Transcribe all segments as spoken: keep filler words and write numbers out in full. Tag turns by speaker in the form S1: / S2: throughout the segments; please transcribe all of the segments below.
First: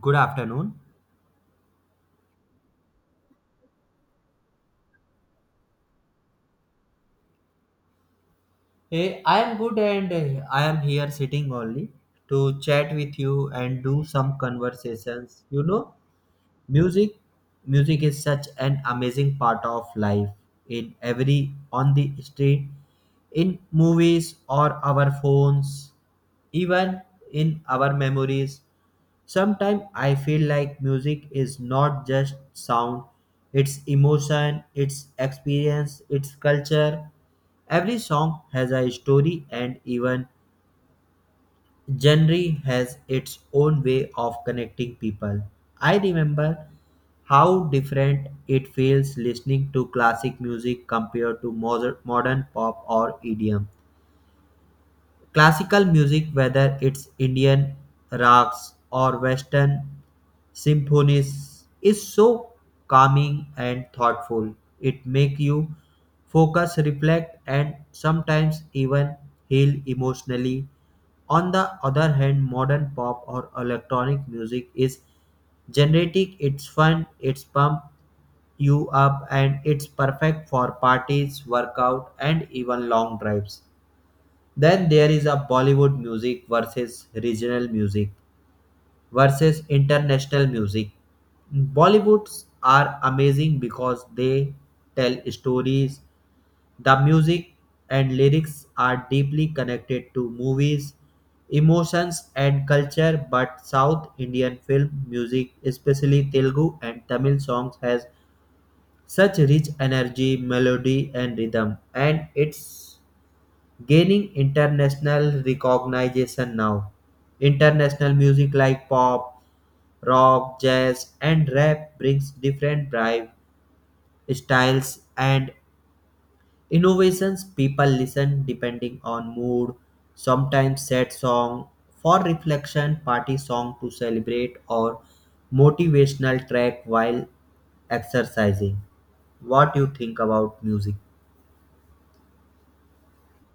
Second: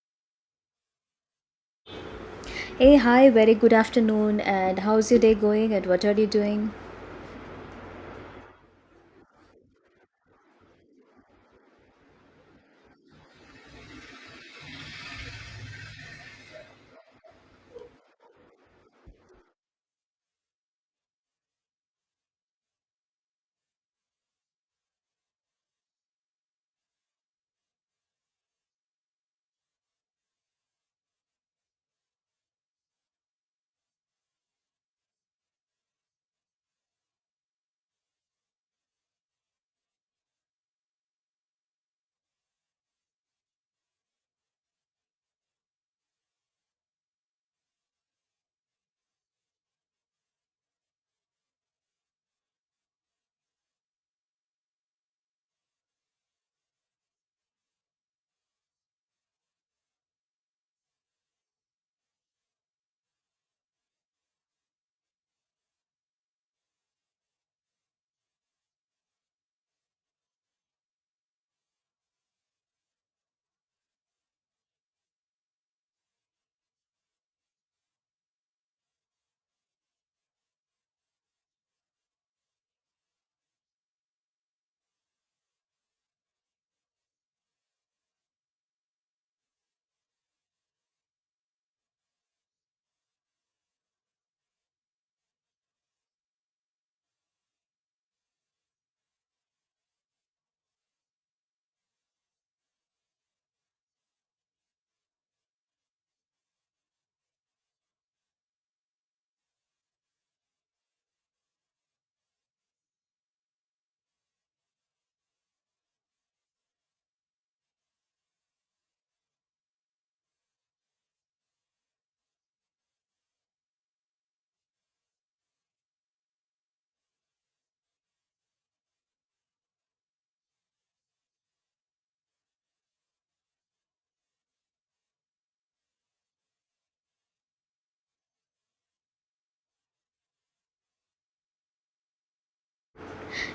S1: Good afternoon.
S2: Hey, hi, very good afternoon, and how's your day going, and what are you doing?
S1: Eh, I am good, and eh, I am here sitting only to chat with you and do some conversations. You know, music music is such an amazing part of life, in every on the street, in movies or our phones, even in our memories. Sometimes I feel like music is not just sound, it's emotion, it's experience, it's culture. Every song has a story, and even genre has its own way of connecting people. I remember how different it feels listening to classic music compared to moder- modern pop or E D M. Classical music, whether it's Indian rocks or Western symphonies, is so calming and thoughtful. It makes you focus, reflect, and sometimes even heal emotionally. On the other hand, modern pop or electronic music is generic, it's fun, it's pump you up, and it's perfect for parties, workout, and even long drives. Then there is a Bollywood music versus regional music versus international music. Bollywoods are amazing because they tell stories. The music and lyrics are deeply connected to movies, emotions, and culture. But South Indian film music, especially Telugu and Tamil songs, has such rich energy, melody, and rhythm, and it's gaining international recognition now. International music like pop, rock, jazz, and rap brings different drive, styles, and innovations people listen depending on mood. Sometimes sad song for reflection, party song to celebrate, or motivational track while exercising. What do you think about music?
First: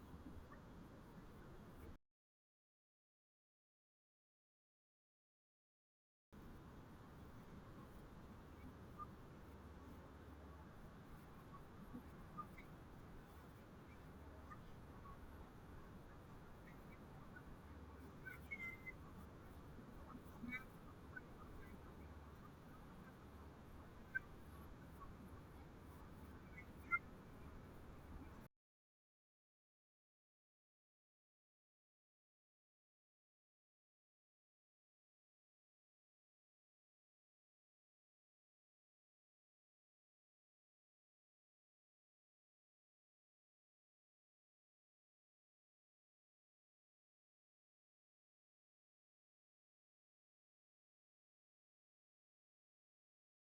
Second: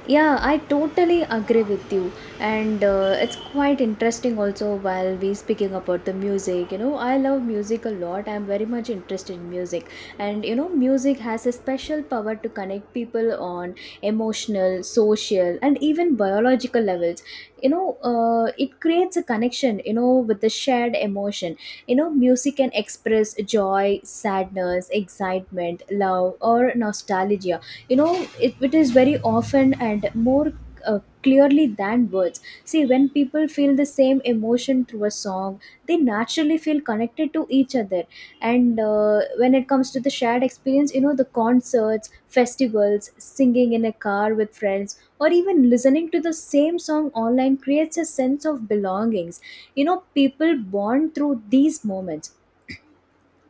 S2: Yeah, I totally agree with you. And uh, it's quite interesting also while we speaking about the music. You know, I love music a lot. I'm very much interested in music. And you know, music has a special power to connect people on emotional, social, and even biological levels. You know, uh, it creates a connection, you know, with the shared emotion. You know, music can express joy, sadness, excitement, love, or nostalgia. You know it, it is very often and more uh, clearly than words. See, when people feel the same emotion through a song, they naturally feel connected to each other. And uh, when it comes to the shared experience, you know, the concerts, festivals, singing in a car with friends, or even listening to the same song online creates a sense of belongings. You know, people bond through these moments.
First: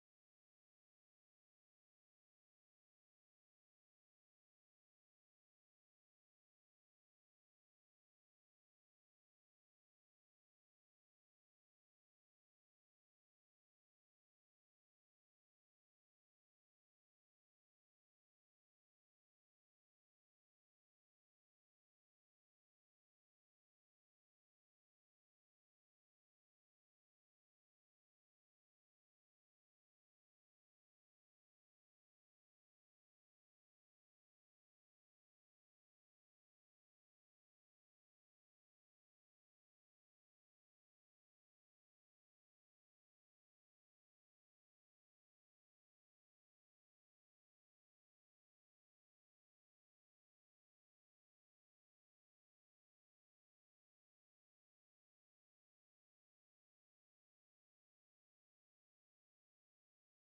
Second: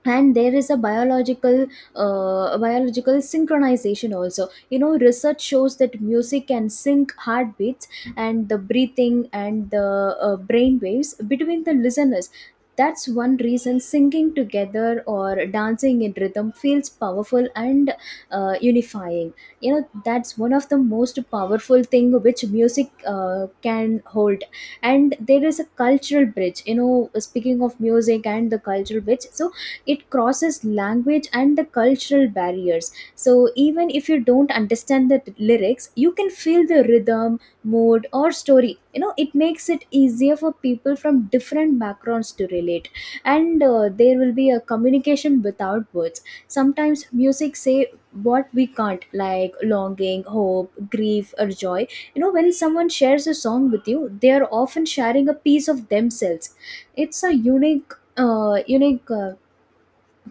S2: And there is a biological uh, biological synchronization also. You know, research shows that music can sync heartbeats, and the breathing, and the uh, brain waves between the listeners. That's one reason singing together or dancing in rhythm feels powerful and uh, unifying. You know, that's one of the most powerful thing which music uh, can hold. And there is a cultural bridge. You know, speaking of music and the cultural bridge, so it crosses language and the cultural barriers. So even if you don't understand the lyrics, you can feel the rhythm, mood, or story. You know, it makes it easier for people from different backgrounds to relate. And uh, there will be a communication without words. Sometimes music say what we can't, like longing, hope, grief, or joy. You know, when someone shares a song with you, they are often sharing a piece of themselves. It's a unique uh, unique uh,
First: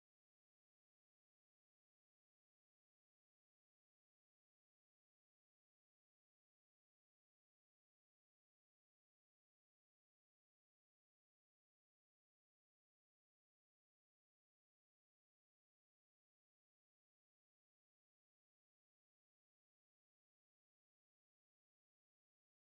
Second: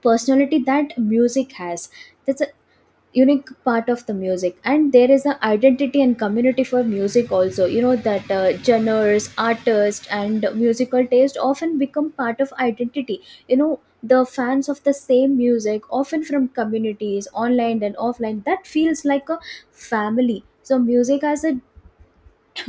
S2: personality that music has. That's a unique part of the music. And there is a identity and community for music also. You know that uh, genres, artists, and musical taste often become part of identity. You know, the fans of the same music often from communities online and offline that feels like a family. So music as a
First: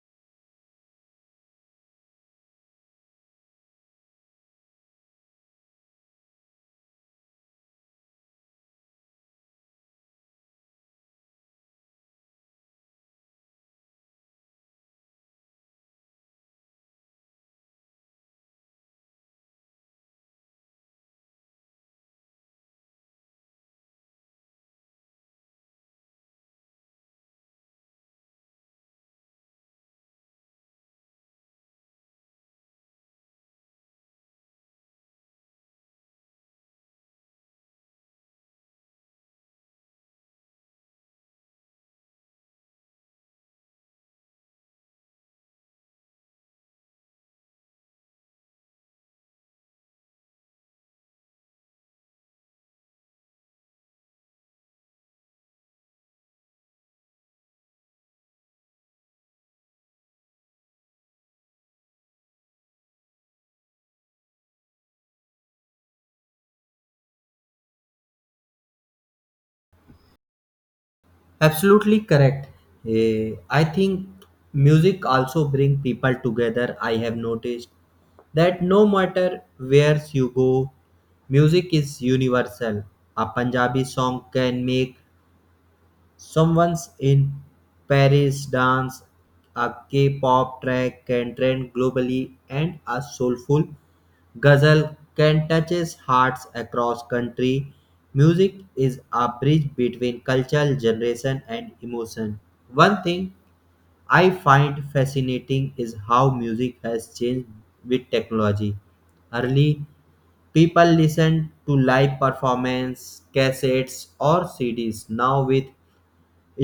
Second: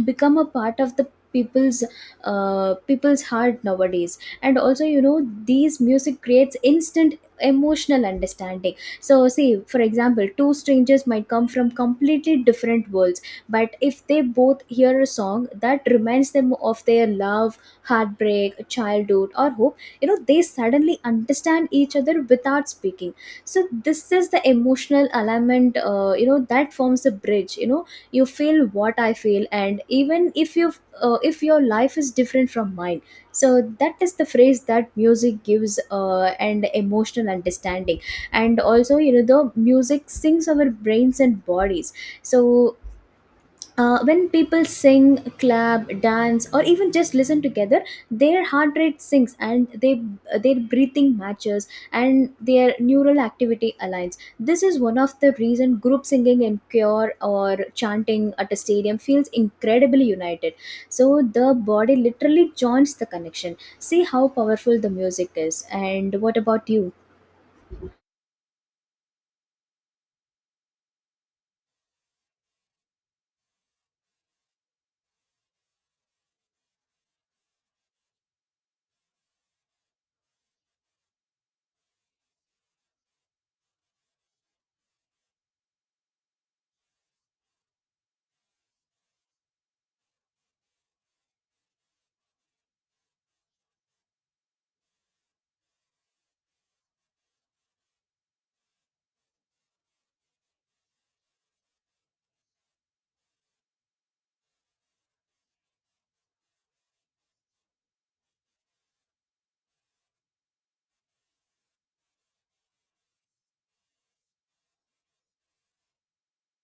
S2: become a part of the people's uh, people's heart nowadays. And also, you know, these music creates instant emotional understanding. So see, for example, two strangers might come from completely different worlds, but if they both hear a song that reminds them of their love, heartbreak, childhood, or hope, you know, they suddenly understand each other without speaking. So this is the emotional alignment, uh, you know, that forms a bridge. You know, you feel what I feel, and even if you uh, if your life is different from mine. So that is the phrase that music gives, uh, and emotional understanding. And also, you know, the music sings our brains and bodies. So uh, when people sing, clap, dance, or even just listen together, their heart rate sinks, and they uh, their breathing matches, and their neural activity aligns. This is one of the reason group singing in choir or chanting at a stadium feels incredibly united. So the body literally joins the connection. See how powerful the music is. And what about you?
S1: Absolutely correct. Eh, I think music also bring people together. I have noticed that no matter where you go, music is universal. A Punjabi song can make someone's in Paris dance, a K-pop track can trend globally, and a soulful Ghazal can touches hearts across country. Music is a bridge between cultural generation and emotion. One thing I find fascinating is how music has changed with technology. Early, people listen to live performance, cassettes, or C Ds. Now, with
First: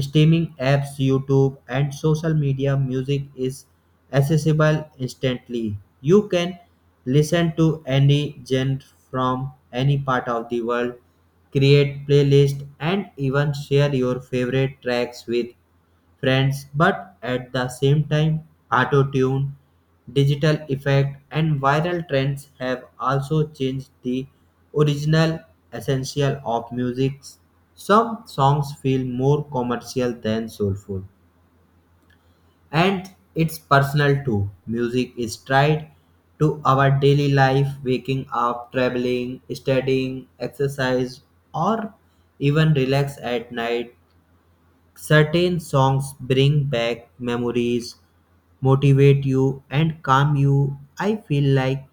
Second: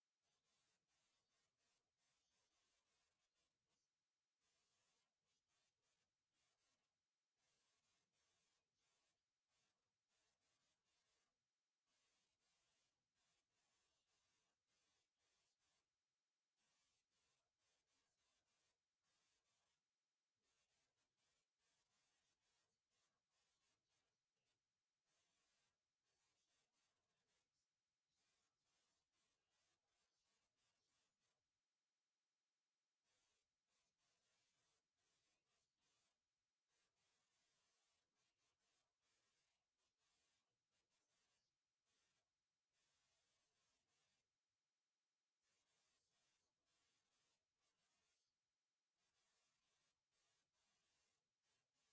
S1: streaming apps, YouTube, and social media music is accessible instantly. You can listen to any genre from any part of the world, create playlists, and even share your favorite tracks with friends, but at the same time, auto tune, digital effect, and viral trends have also changed the original essential of music. Some songs feel more commercial than soulful, and it's personal too. Music is tied to our daily life, waking up, traveling, studying, exercise, or even relax at night. Certain songs bring back memories, motivate you, and calm you. I feel like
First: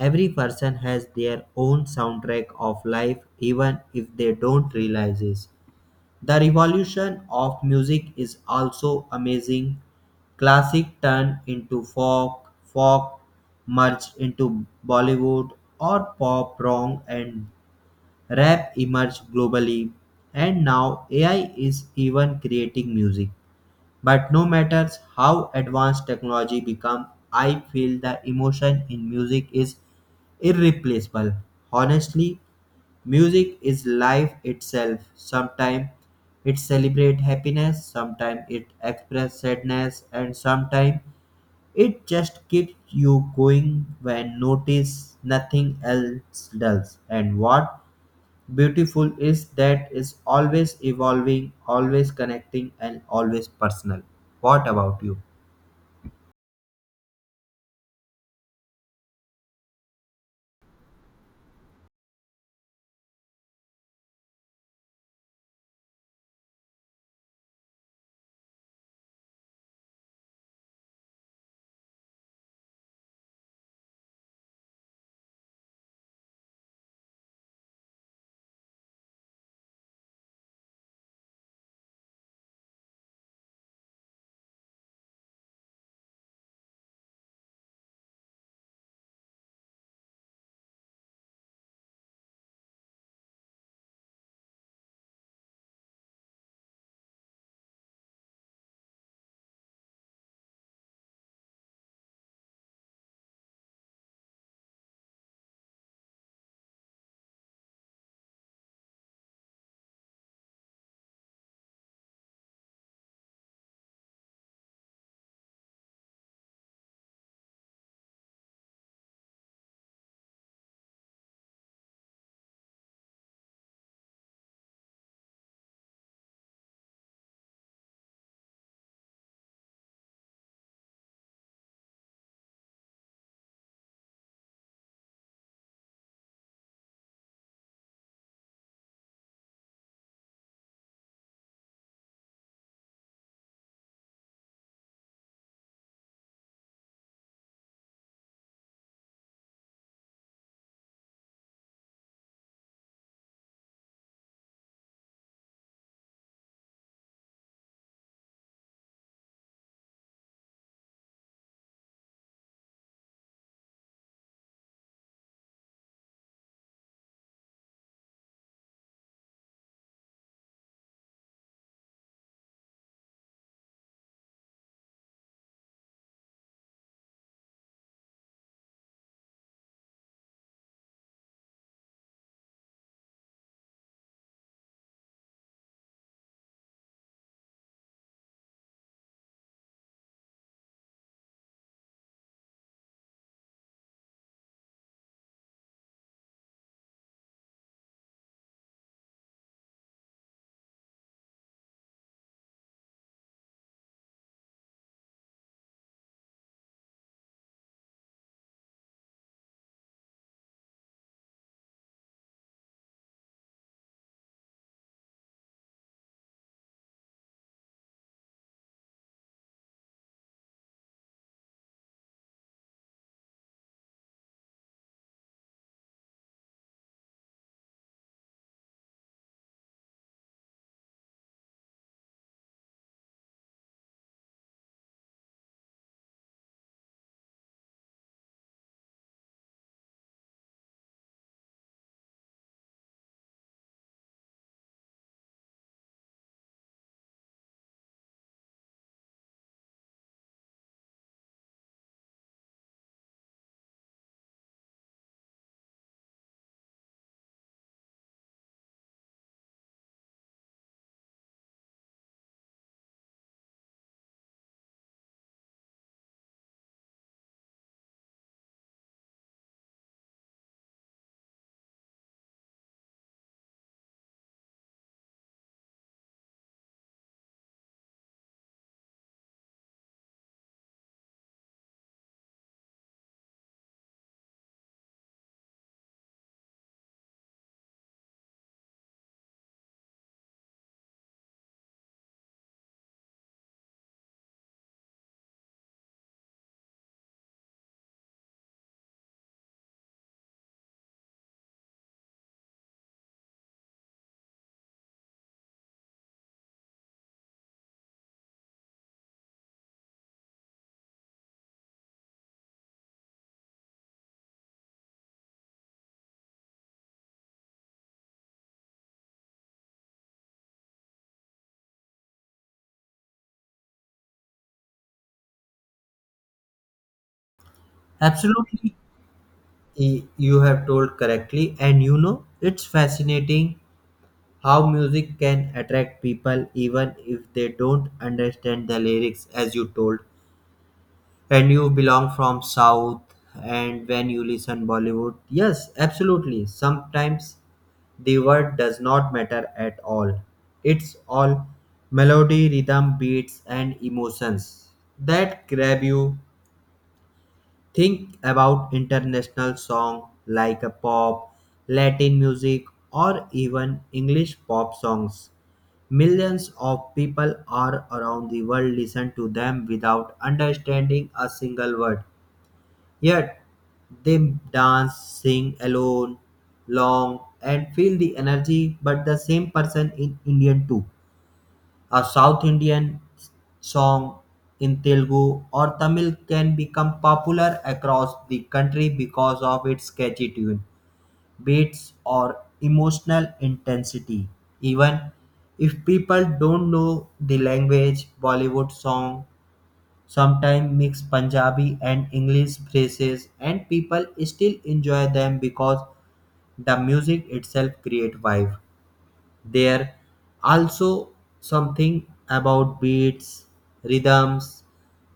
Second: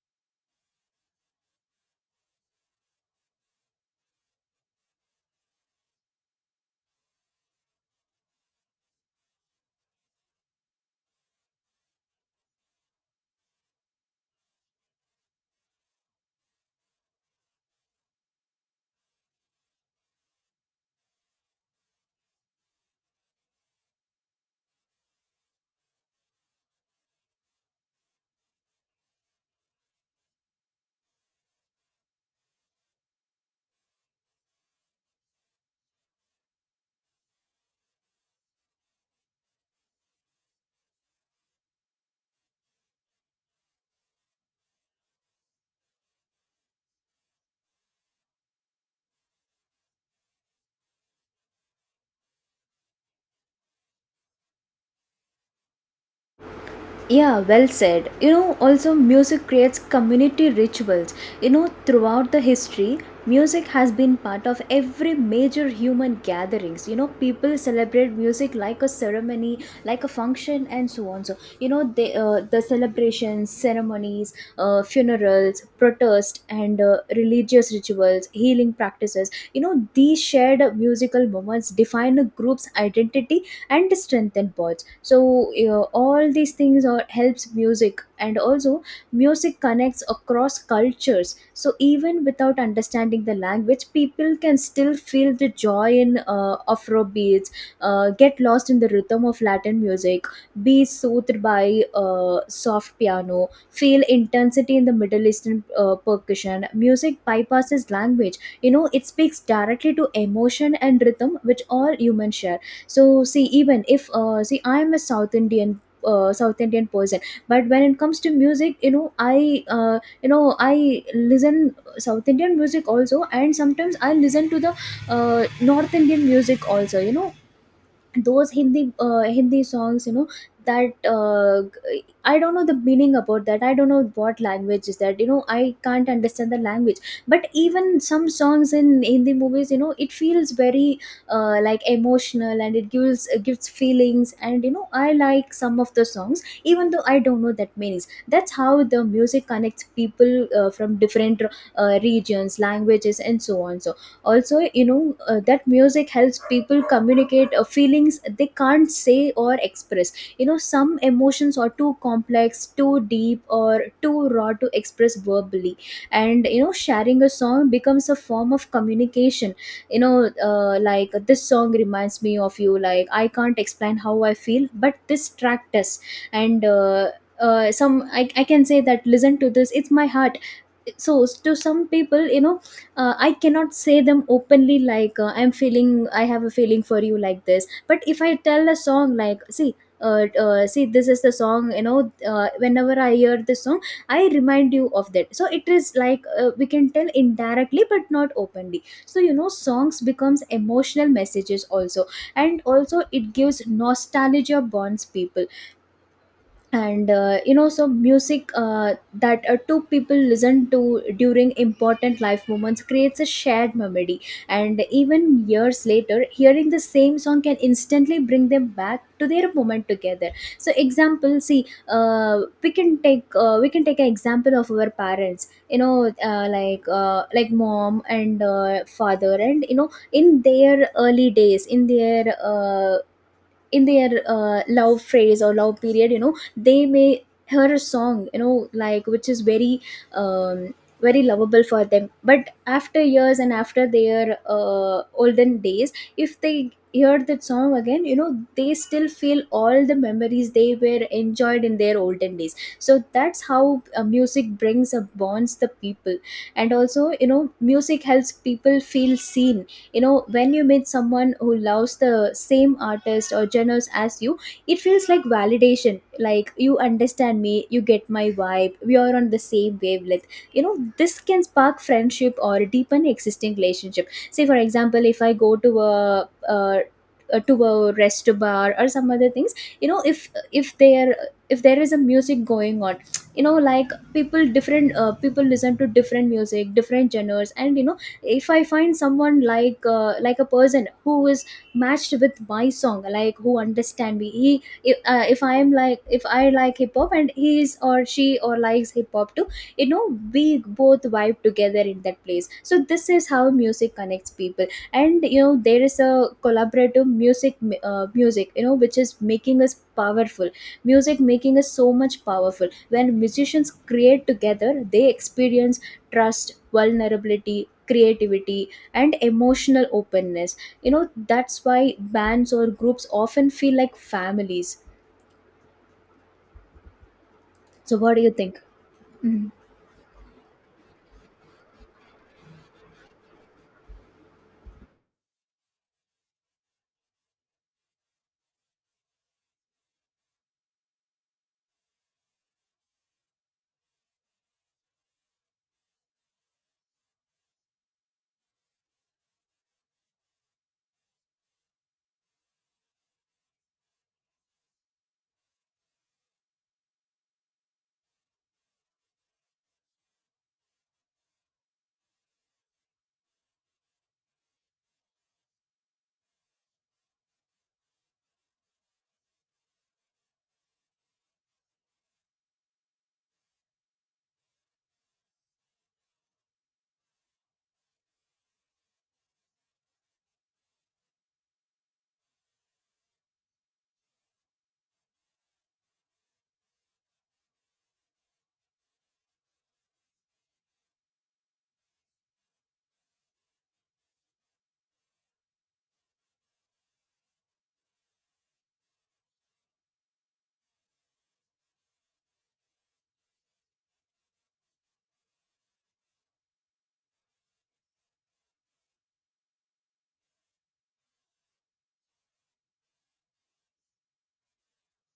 S1: every person has their own soundtrack of life, even if they don't realize it. The revolution of music is also amazing. Classic turned into folk, folk merged into Bollywood or pop, wrong, and rap emerged globally, and now A I is even creating music. But no matter how advanced technology becomes, I feel the emotion in music is irreplaceable. Honestly, music is life itself. Sometimes it celebrates happiness, sometimes it expresses sadness, and sometimes it just keeps you going when notice nothing else does. And what beautiful is that is always evolving, always connecting, and always personal. What about you?
S2: Yeah, well said. You know, also music creates community rituals. You know, throughout the history, music has been part of every major human gatherings. You know, people celebrate music like a ceremony, like a function, and so on. So, you know, they, uh, the celebrations, ceremonies, uh, funerals, protest, and uh, religious rituals, healing practices. You know, these shared musical moments define a group's identity and strengthen bonds. So uh, all these things are, helps music. And also, music connects across cultures. So even without understanding the language, people can still feel the joy in uh, afro beats, uh, get lost in the rhythm of latin music, be soothed by uh, soft piano, feel intensity in the middle eastern uh, percussion. Music bypasses language. You know, it speaks directly to emotion and rhythm, which all humans share. So see, even if uh, see, I am a south indian, uh, south indian person. But when it comes to music, you know, I uh, you know, I listen south indian music also, and sometimes I listen to the uh, north indian music also. You know, those hindi uh, hindi songs, you know, that uh, g- I don't know the meaning about that. I don't know what language is that. You know, I can't understand the language. But even some songs in hindi movies, you know, it feels very uh, like emotional, and it gives it gives feelings. And you know, I like some of the songs even though I don't know that meanings. That's how the music connects people, uh, from different uh, regions, languages, and so on. So also, you know, uh, that music helps people communicate uh, feelings they can't say or express. You know, some emotions are too complex, too deep, or too raw to express verbally. And you know, sharing a song becomes a form of communication. You know, uh, like, this song reminds me of you. Like, I can't explain how I feel, but this track does. And uh, uh, some I, I can say that, listen to this, it's my heart. So to some people, you know, uh, I cannot say them openly like, uh, I'm feeling, I have a feeling for you like this. But if I tell a song like, see, uh, uh, see, this is the song. You know, uh, whenever I hear this song, I remind you of that. So it is like, uh, we can tell indirectly but not openly. So you know, songs becomes emotional messages also. And also, it gives nostalgia, bonds people. And uh, you know, so music uh, that uh, two people listen to during important life moments creates a shared memory. And even years later, hearing the same song can instantly bring them back to their moment together. So example, see, uh, we can take uh, we can take an example of our parents. You know, uh, like uh, like mom and uh, father. And you know, in their early days, in their uh, in their uh, love phase or love period, you know, they may hear a song, you know, like, which is very um, very lovable for them. But after years, and after their uh, olden days, if they hear that song again, you know, they still feel all the memories they were enjoyed in their olden days. So that's how uh, music brings up bonds the people. And also, you know, music helps people feel seen. You know, when you meet someone who loves the same artist or genres as you, it feels like validation. Like, you understand me, you get my vibe, we are on the same wavelength. You know, this can spark friendship or deepen existing relationship. Say, for example, if I go to a, a uh, to a rest bar or some other things, you know, if if there, if there is a music going on, you know, like, people, different uh, people listen to different music, different genres. And you know, if I find someone like, uh, like a person who is matched with my song, like, who understand me. He if, uh, If I am like, if I like hip hop, and he is or she or likes hip hop too, you know, we both vibe together in that place. So this is how music connects people. And you know, there is a collaborative music, uh, music, you know, which is making us powerful. Music making is so much powerful. When musicians create together, they experience trust, vulnerability, creativity, and emotional openness. You know, that's why bands or groups often feel like families. So what do you think?
S1: Absolutely,
S2: Mm-hmm.
S1: y- you have told correctly, and you know, it's fascinating how music can attract people even if they don't understand the lyrics, as you told. And you belong from south, and when you listen bollywood, yes, absolutely, sometimes the word does not matter at all, it's all melody, rhythm, beats, and emotions that grab you. Think about international song like a pop, latin music, or even english pop songs. Millions of people are around the world listen to them without understanding a single word. Yet they dance, sing alone, long, and feel the energy. But the same person in Indian too, a South Indian song in Telugu or Tamil can become popular across the country because of its catchy tune, beats, or emotional intensity. Even if people don't know the language, Bollywood song sometimes mix Punjabi and English phrases and people still enjoy them because the music itself create vibe. There also something about beats, rhythms,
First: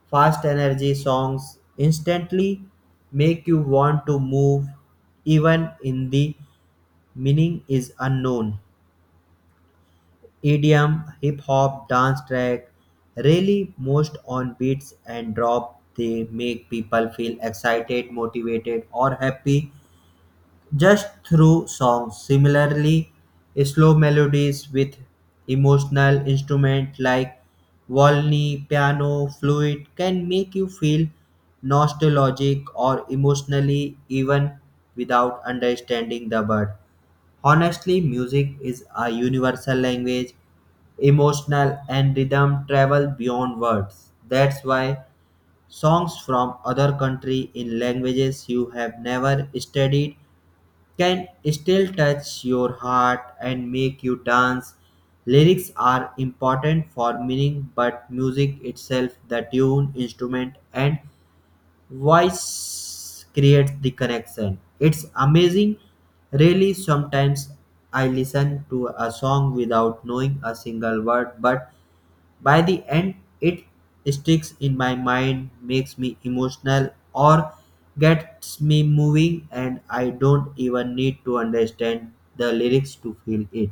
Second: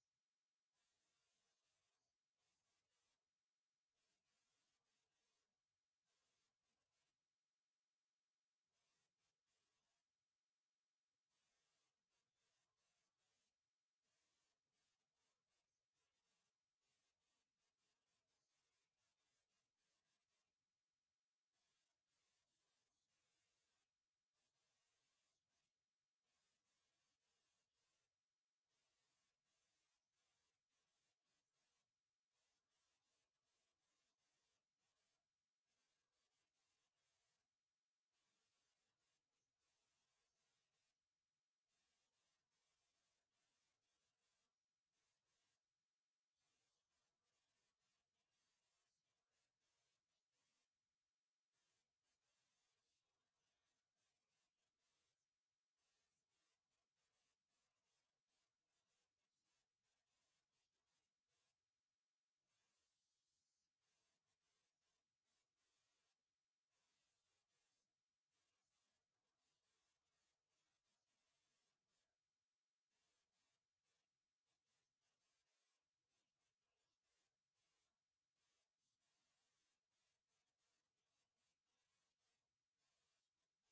S1: fast energy songs instantly make you want to move even in the meaning is unknown. E D M, hip hop, dance track, really most on beats and drop. They make people feel excited, motivated, or happy just through songs. Similarly, slow melodies with emotional instruments like Volney, piano, flute can make you feel nostalgic or emotionally even without understanding the word. Honestly, music is a universal language, emotional and rhythm travel beyond words. That's why songs from other country in languages you have never studied can still touch your heart and make you dance. Lyrics are important for meaning, but music itself, the tune, instrument, and voice creates the connection. It's amazing. Really, sometimes I listen to a song without knowing a single word, but by the end it sticks in my mind, makes me emotional, or gets me moving, and I don't even need to understand the lyrics to feel it.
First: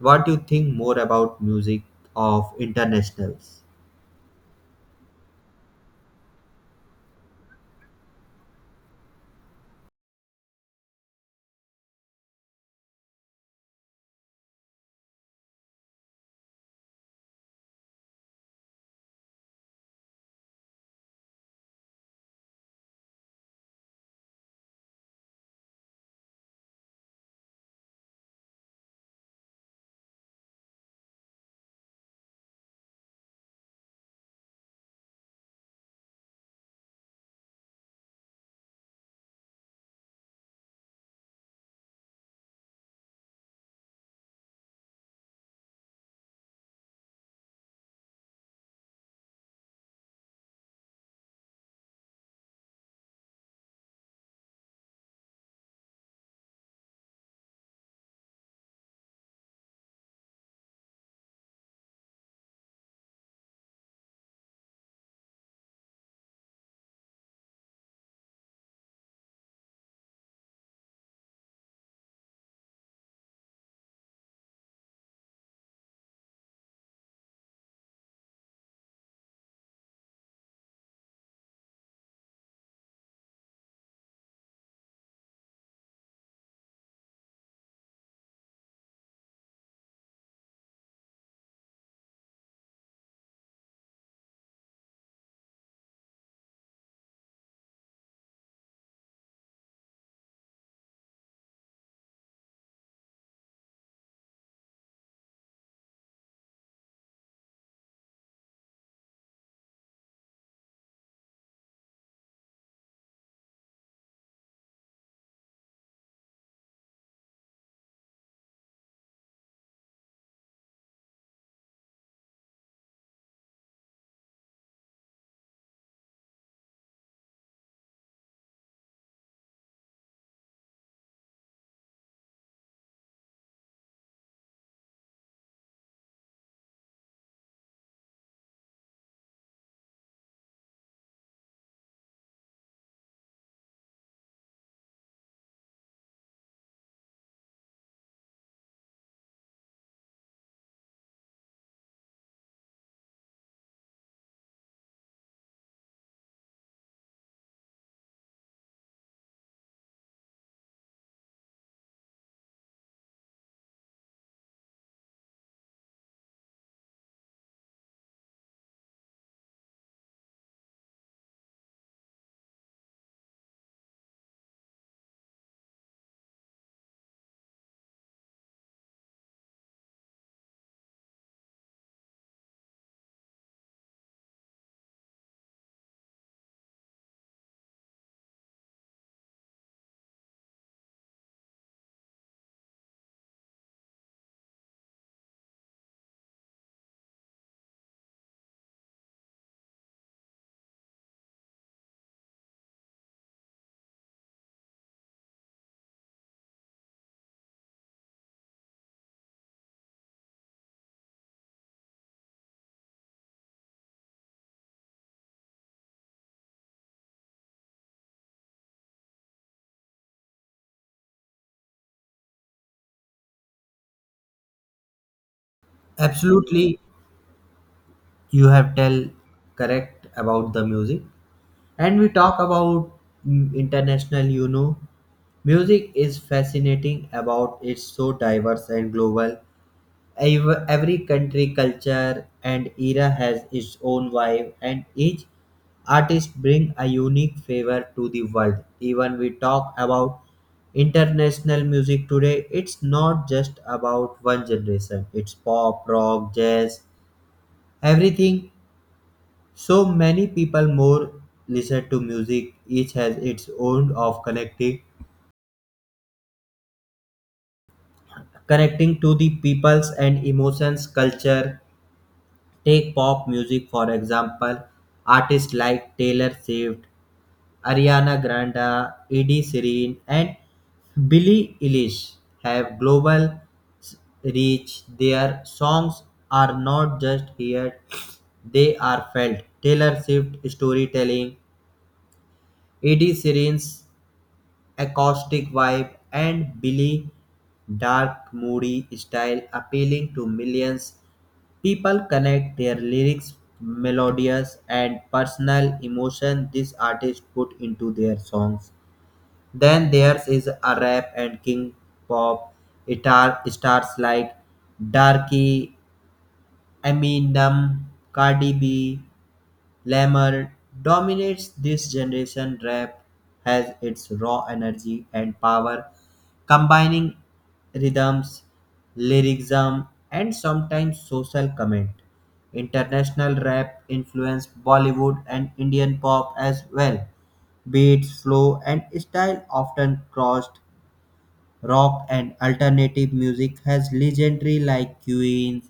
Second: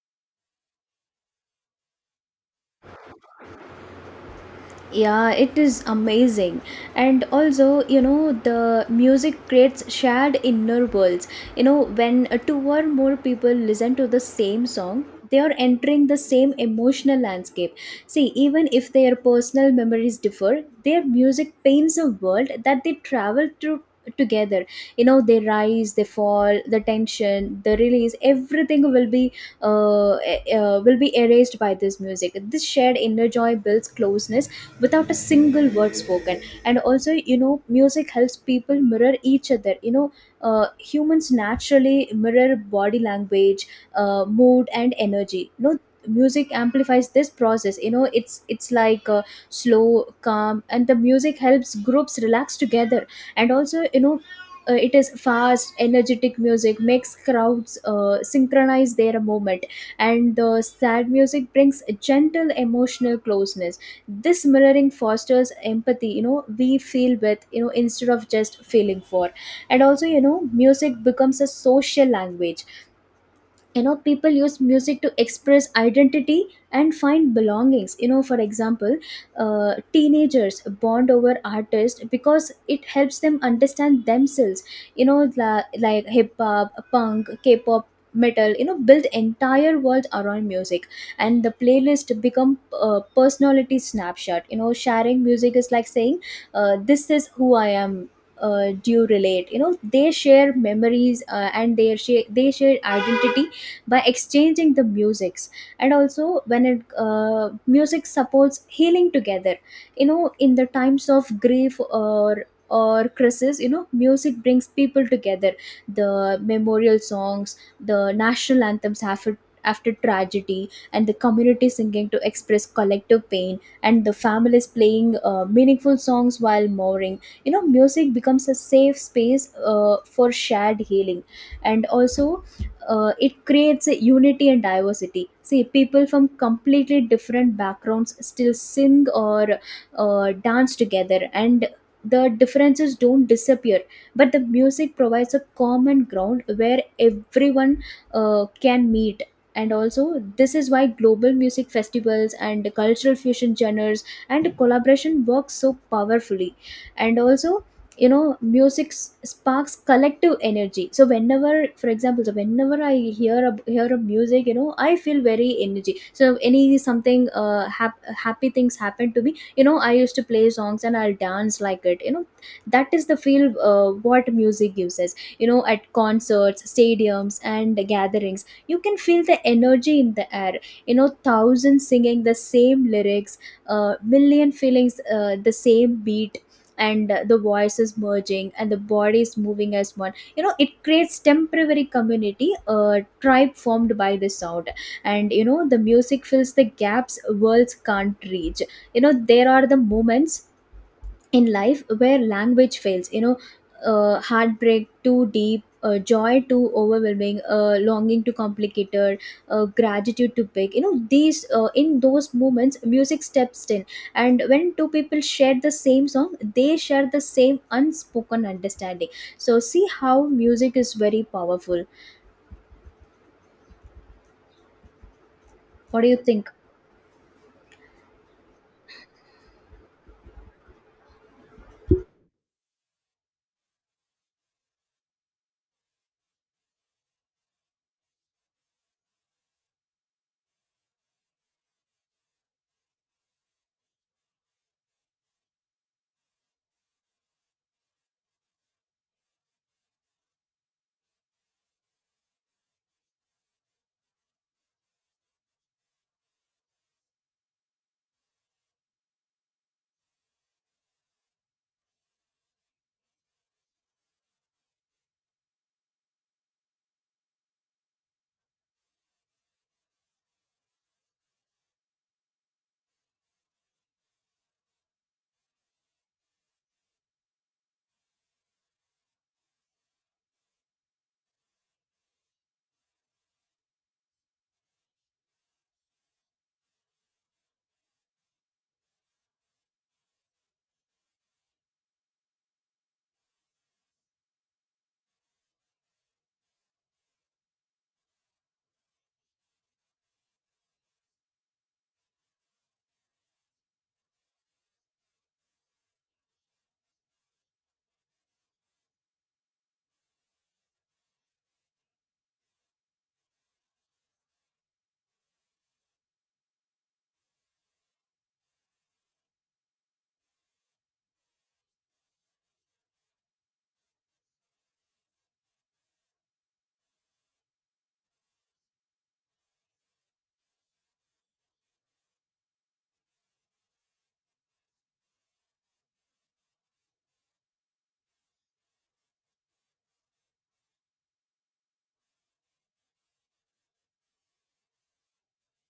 S1: What do you think more about music of internationals?
S2: Yeah, it is amazing. And also, you know, the music creates shared inner worlds. You know, when uh, two or more people listen to the same song, they are entering the same emotional landscape. See, even if their personal memories differ, their music paints a world that they travel through together. You know, they rise, they fall, the tension, the release, everything will be uh, uh, will be erased by this music. This shared inner joy builds closeness without a single word spoken. And also, you know, music helps people mirror each other. You know uh, humans naturally mirror body language, uh, mood and energy. You know, music amplifies this process. You know it's it's like uh, slow, calm, and the music helps groups relax together. And also, you know, uh, it is fast energetic music makes crowds uh, synchronize their movement, and the sad music brings a gentle emotional closeness. This mirroring fosters empathy. You know, we feel with, you know, instead of just feeling for. And also, you know, music becomes a social language. You know, people use music to express identity and find belongings. You know, for example, uh, teenagers bond over artists because it helps them understand themselves. You know, la- like hip hop, punk, k-pop, metal, you know, build entire world around music. And the playlist become uh, personality snapshot. You know, sharing music is like saying, uh, this is who I am. Uh, do you relate? You know, they share memories, uh, and they share, they share identity by exchanging the musics. And also when it uh, music supports healing together. You know, in the times of grief or or crisis, you know, music brings people together. The memorial songs, the national anthems after after tragedy, and the community singing to express collective pain, and the families playing uh, meaningful songs while mourning. You know, music becomes a safe space uh, for shared healing. And also, uh, it creates a unity and diversity. See, people from completely different backgrounds still sing or uh, dance together, and the differences don't disappear, but the music provides a common ground where everyone uh, can meet. And also, this is why global music festivals and cultural fusion genres and collaboration work so powerfully. And also, you know, music s- sparks collective energy. So whenever, for example, so whenever I hear a, hear a music, you know, I feel very energy. So any something uh, hap- happy things happen to me, you know, I used to play songs and I'll dance like it, you know. That is the feel uh, what music gives us. You know, at concerts, stadiums and gatherings, you can feel the energy in the air. You know, thousands singing the same lyrics, uh, million feelings, uh, the same beat, and uh, the voice is merging and the body is moving as one. You know, it creates temporary community, a tribe formed by the sound. And you know, the music fills the gaps worlds can't reach. You know, there are the moments in life where language fails. You know, uh, heartbreak too deep, uh, joy too overwhelming, uh, longing too complicated, uh, gratitude too big. You know, these uh, in those moments music steps in. And when two people share the same song, they share the same unspoken understanding. So see how music is very powerful. What do you think?
S1: Absolutely, you have tell correct about the music, and we talk about mm, international. You know, music is fascinating about it's so diverse and global. Ev- every country culture and era has its own vibe, and each artist bring a unique flavor to the world. Even we talk about international music today, it's not just about one generation, it's pop, rock, jazz, everything. So many people more listen to music. Each has its own of connecting, connecting to the peoples and emotions, culture. Take pop music for example. Artists like Taylor Swift, Ariana Grande, Eddie Serene, and Billie Eilish have global s- reach. Their songs are not just heard; they are felt. Taylor Swift storytelling, Eddie Serene's acoustic vibe, and Billy dark moody style appealing to millions. People connect their lyrics, melodious and personal emotion this artist put into their songs. Then theirs is a rap and king pop guitar stars like Darky, Eminem, Cardi B, Lemmer dominates this generation. Rap has its raw energy and power, combining rhythms, lyricism, and sometimes social comment. International rap influenced Bollywood and Indian pop as well. Beats, flow, and style often crossed rock and alternative music has legendary like Queen,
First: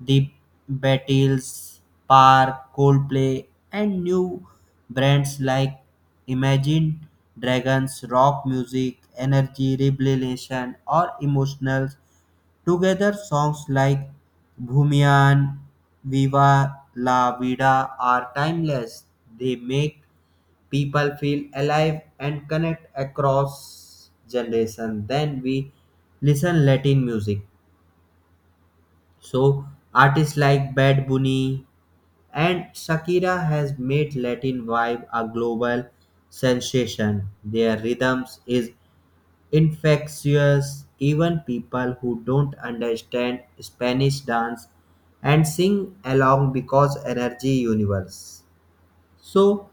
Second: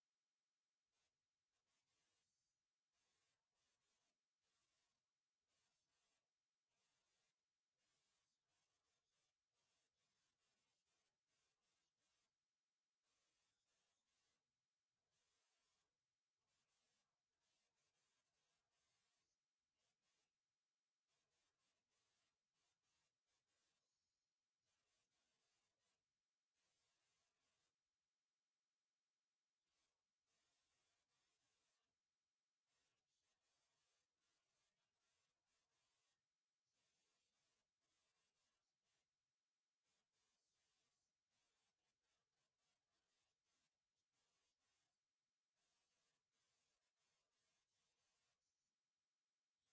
S1: The Beatles, Park, Coldplay, and new brands like Imagine Dragons, rock music, energy, rebellion, or emotional. Together, songs like Bhumiyan, Viva La Vida are timeless. They make people feel alive and connect across generation. Then we listen latin music, so artists like Bad Bunny and Shakira has made latin vibe a global sensation. Their rhythms is infectious, even people who don't understand spanish dance and sing along because energy universe. So,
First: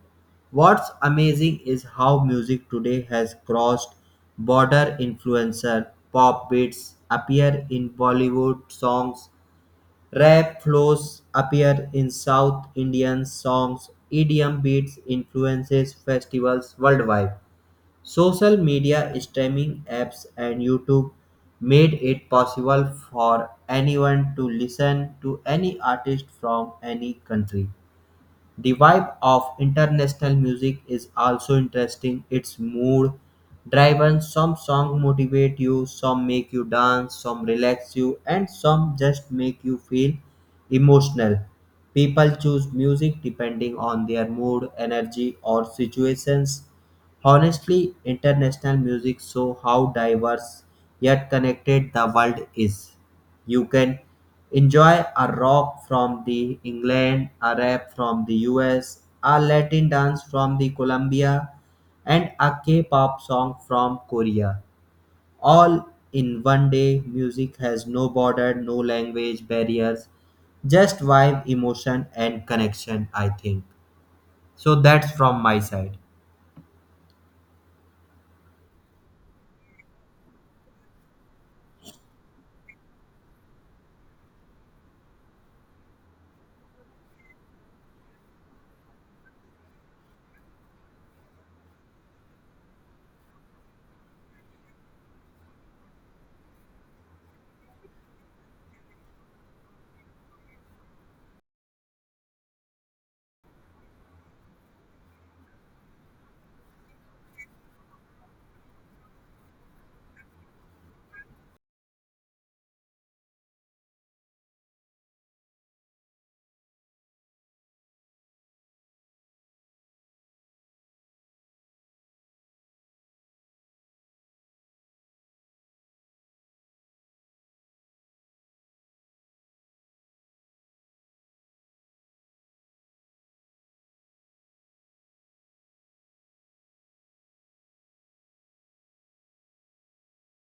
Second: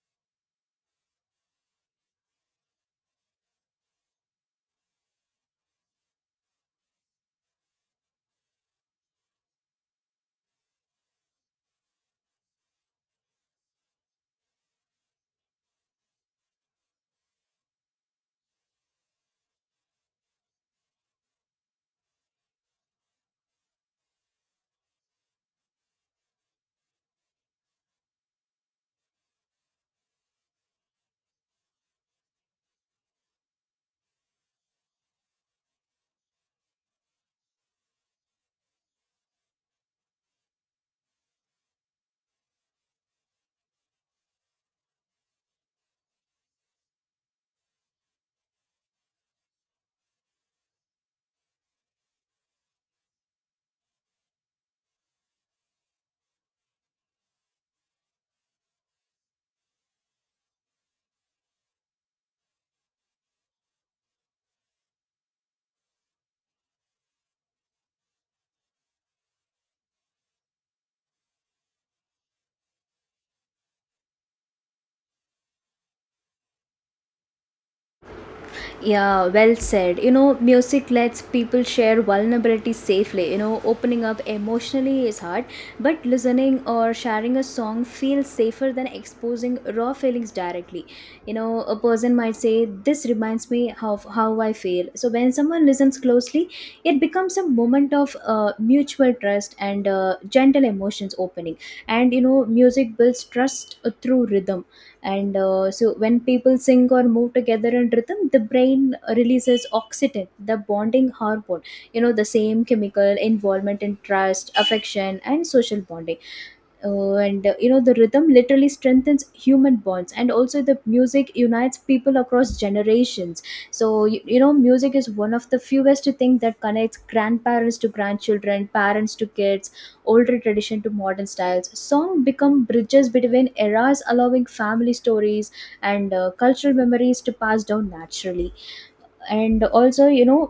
S1: what's amazing is how music today has crossed border influencer. Pop beats appear in Bollywood songs, rap flows appear in South Indian songs, E D M beats influences festivals worldwide. Social media, streaming apps, and YouTube made it possible for anyone to listen to any artist from any country. The vibe of international music is also interesting. It's mood driven. Some songs motivate you, some make you dance, some relax you, and some just make you feel emotional. People choose music depending on their mood, energy, or situations. Honestly, international music show how diverse yet connected the world is. You can enjoy a rock from the England, a rap from the U S, a Latin dance from the Colombia, and a K-pop song from Korea. All in one day, music has no border, no language barriers, just vibe, emotion, and connection. I think so. That's from my side.
S2: Yeah, well said. You know, music lets people share vulnerability safely. You know, opening up emotionally is hard, but listening or sharing a song feels safer than exposing raw feelings directly. You know, a person might say, this reminds me of how I feel. So when someone listens closely, it becomes a moment of uh, mutual trust and uh, gentle emotions opening. And, you know, music builds trust uh, through rhythm and uh, so when people sing or move together in rhythm, the brain releases oxytocin, the bonding hormone. You know, the same chemical involvement in trust, affection and social bonding. Uh, and uh, You know, the rhythm literally strengthens human bonds. And also, the music unites people across generations. So you, you know music is one of the fewest things that connects grandparents to grandchildren, parents to kids, older tradition to modern styles. Song become bridges between eras, allowing family stories and uh, cultural memories to pass down naturally. And also, you know,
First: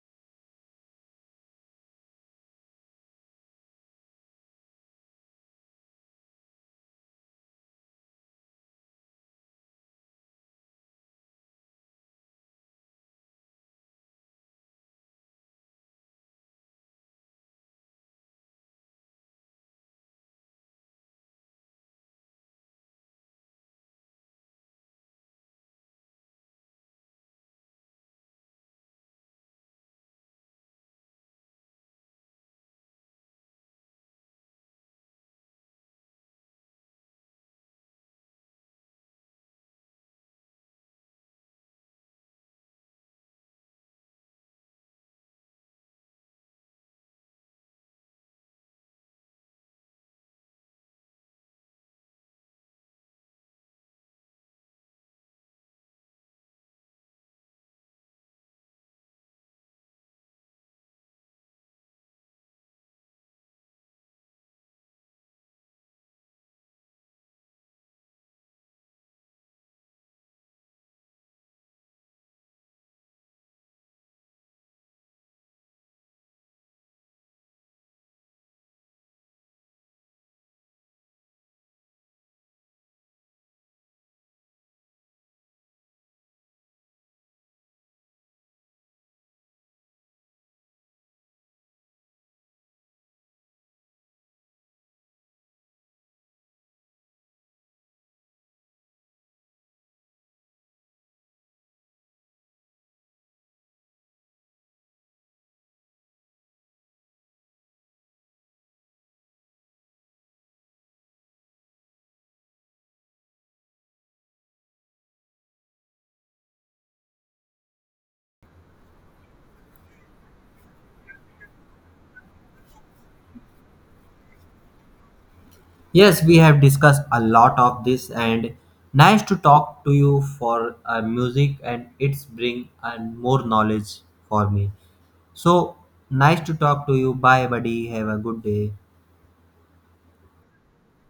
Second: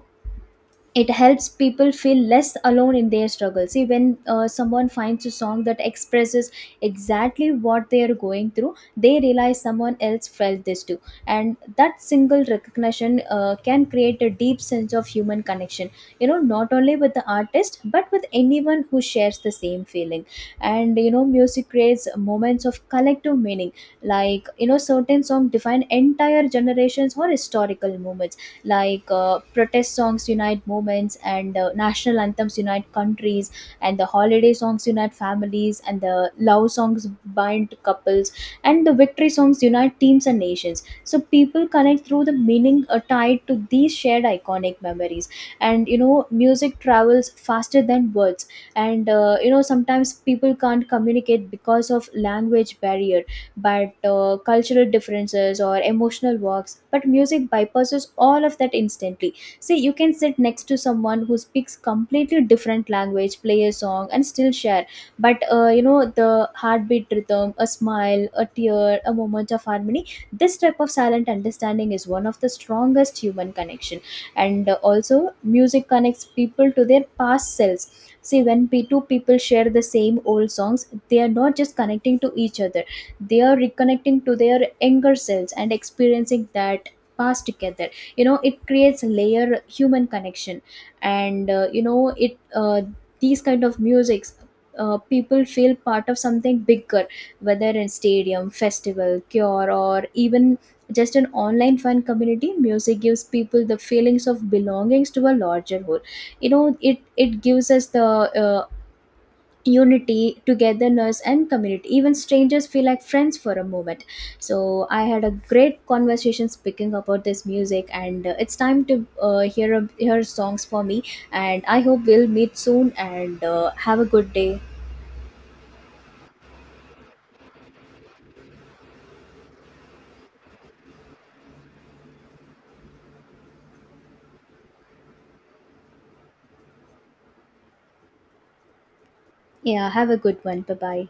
S2: it helps people feel less alone in their struggle. See, when uh, someone finds a song that expresses exactly what they are going through, they realize someone else felt this too. And that single recognition uh, can create a deep sense of human connection. You know, not only with the artist, but with anyone who shares the same feeling. And you know, music creates moments of collective meaning. Like, you know, certain songs define entire generations or historical moments. Like, uh, protest songs unite movements, and uh, national anthems unite countries, and the holiday songs unite families, and the love songs bind couples, and the victory songs unite teams and nations. So people connect through the meaning uh, tied to these shared iconic memories. And you know, music travels faster than words. And uh, you know, sometimes people can't communicate because of language barrier, but uh, cultural differences or emotional walks, but music bypasses all of that instantly. See, you can sit next to someone who speaks completely different language, play a song and still share. But uh, you know, the heartbeat rhythm, a smile, a tear, a moment of harmony. This type of silent understanding is one of the strongest human connection. And uh, also, music connects people to their past selves. See, when p two people share the same old songs, they are not just connecting to each other, they are reconnecting to their younger selves and experiencing that past together. You know, it creates a layer human connection. And uh, you know, it uh, these kind of musics, uh, people feel part of something bigger, whether in stadium, festival, cure, or even just an online fan community. Music gives people the feelings of belongings to a larger whole. You know it it gives us the uh, unity, togetherness and community. Even strangers feel like friends for a moment. So I had a great conversation speaking about this music, and uh, it's time to uh, hear a, hear songs for me. And I hope we'll meet soon, and uh, have a good day.
S1: Yes, we have discussed a lot of this, and nice to talk to you for uh, music, and it's bring and more knowledge for me. So nice to talk to you. Bye buddy. Have a good day.
S2: Yeah, have a good one. Bye bye.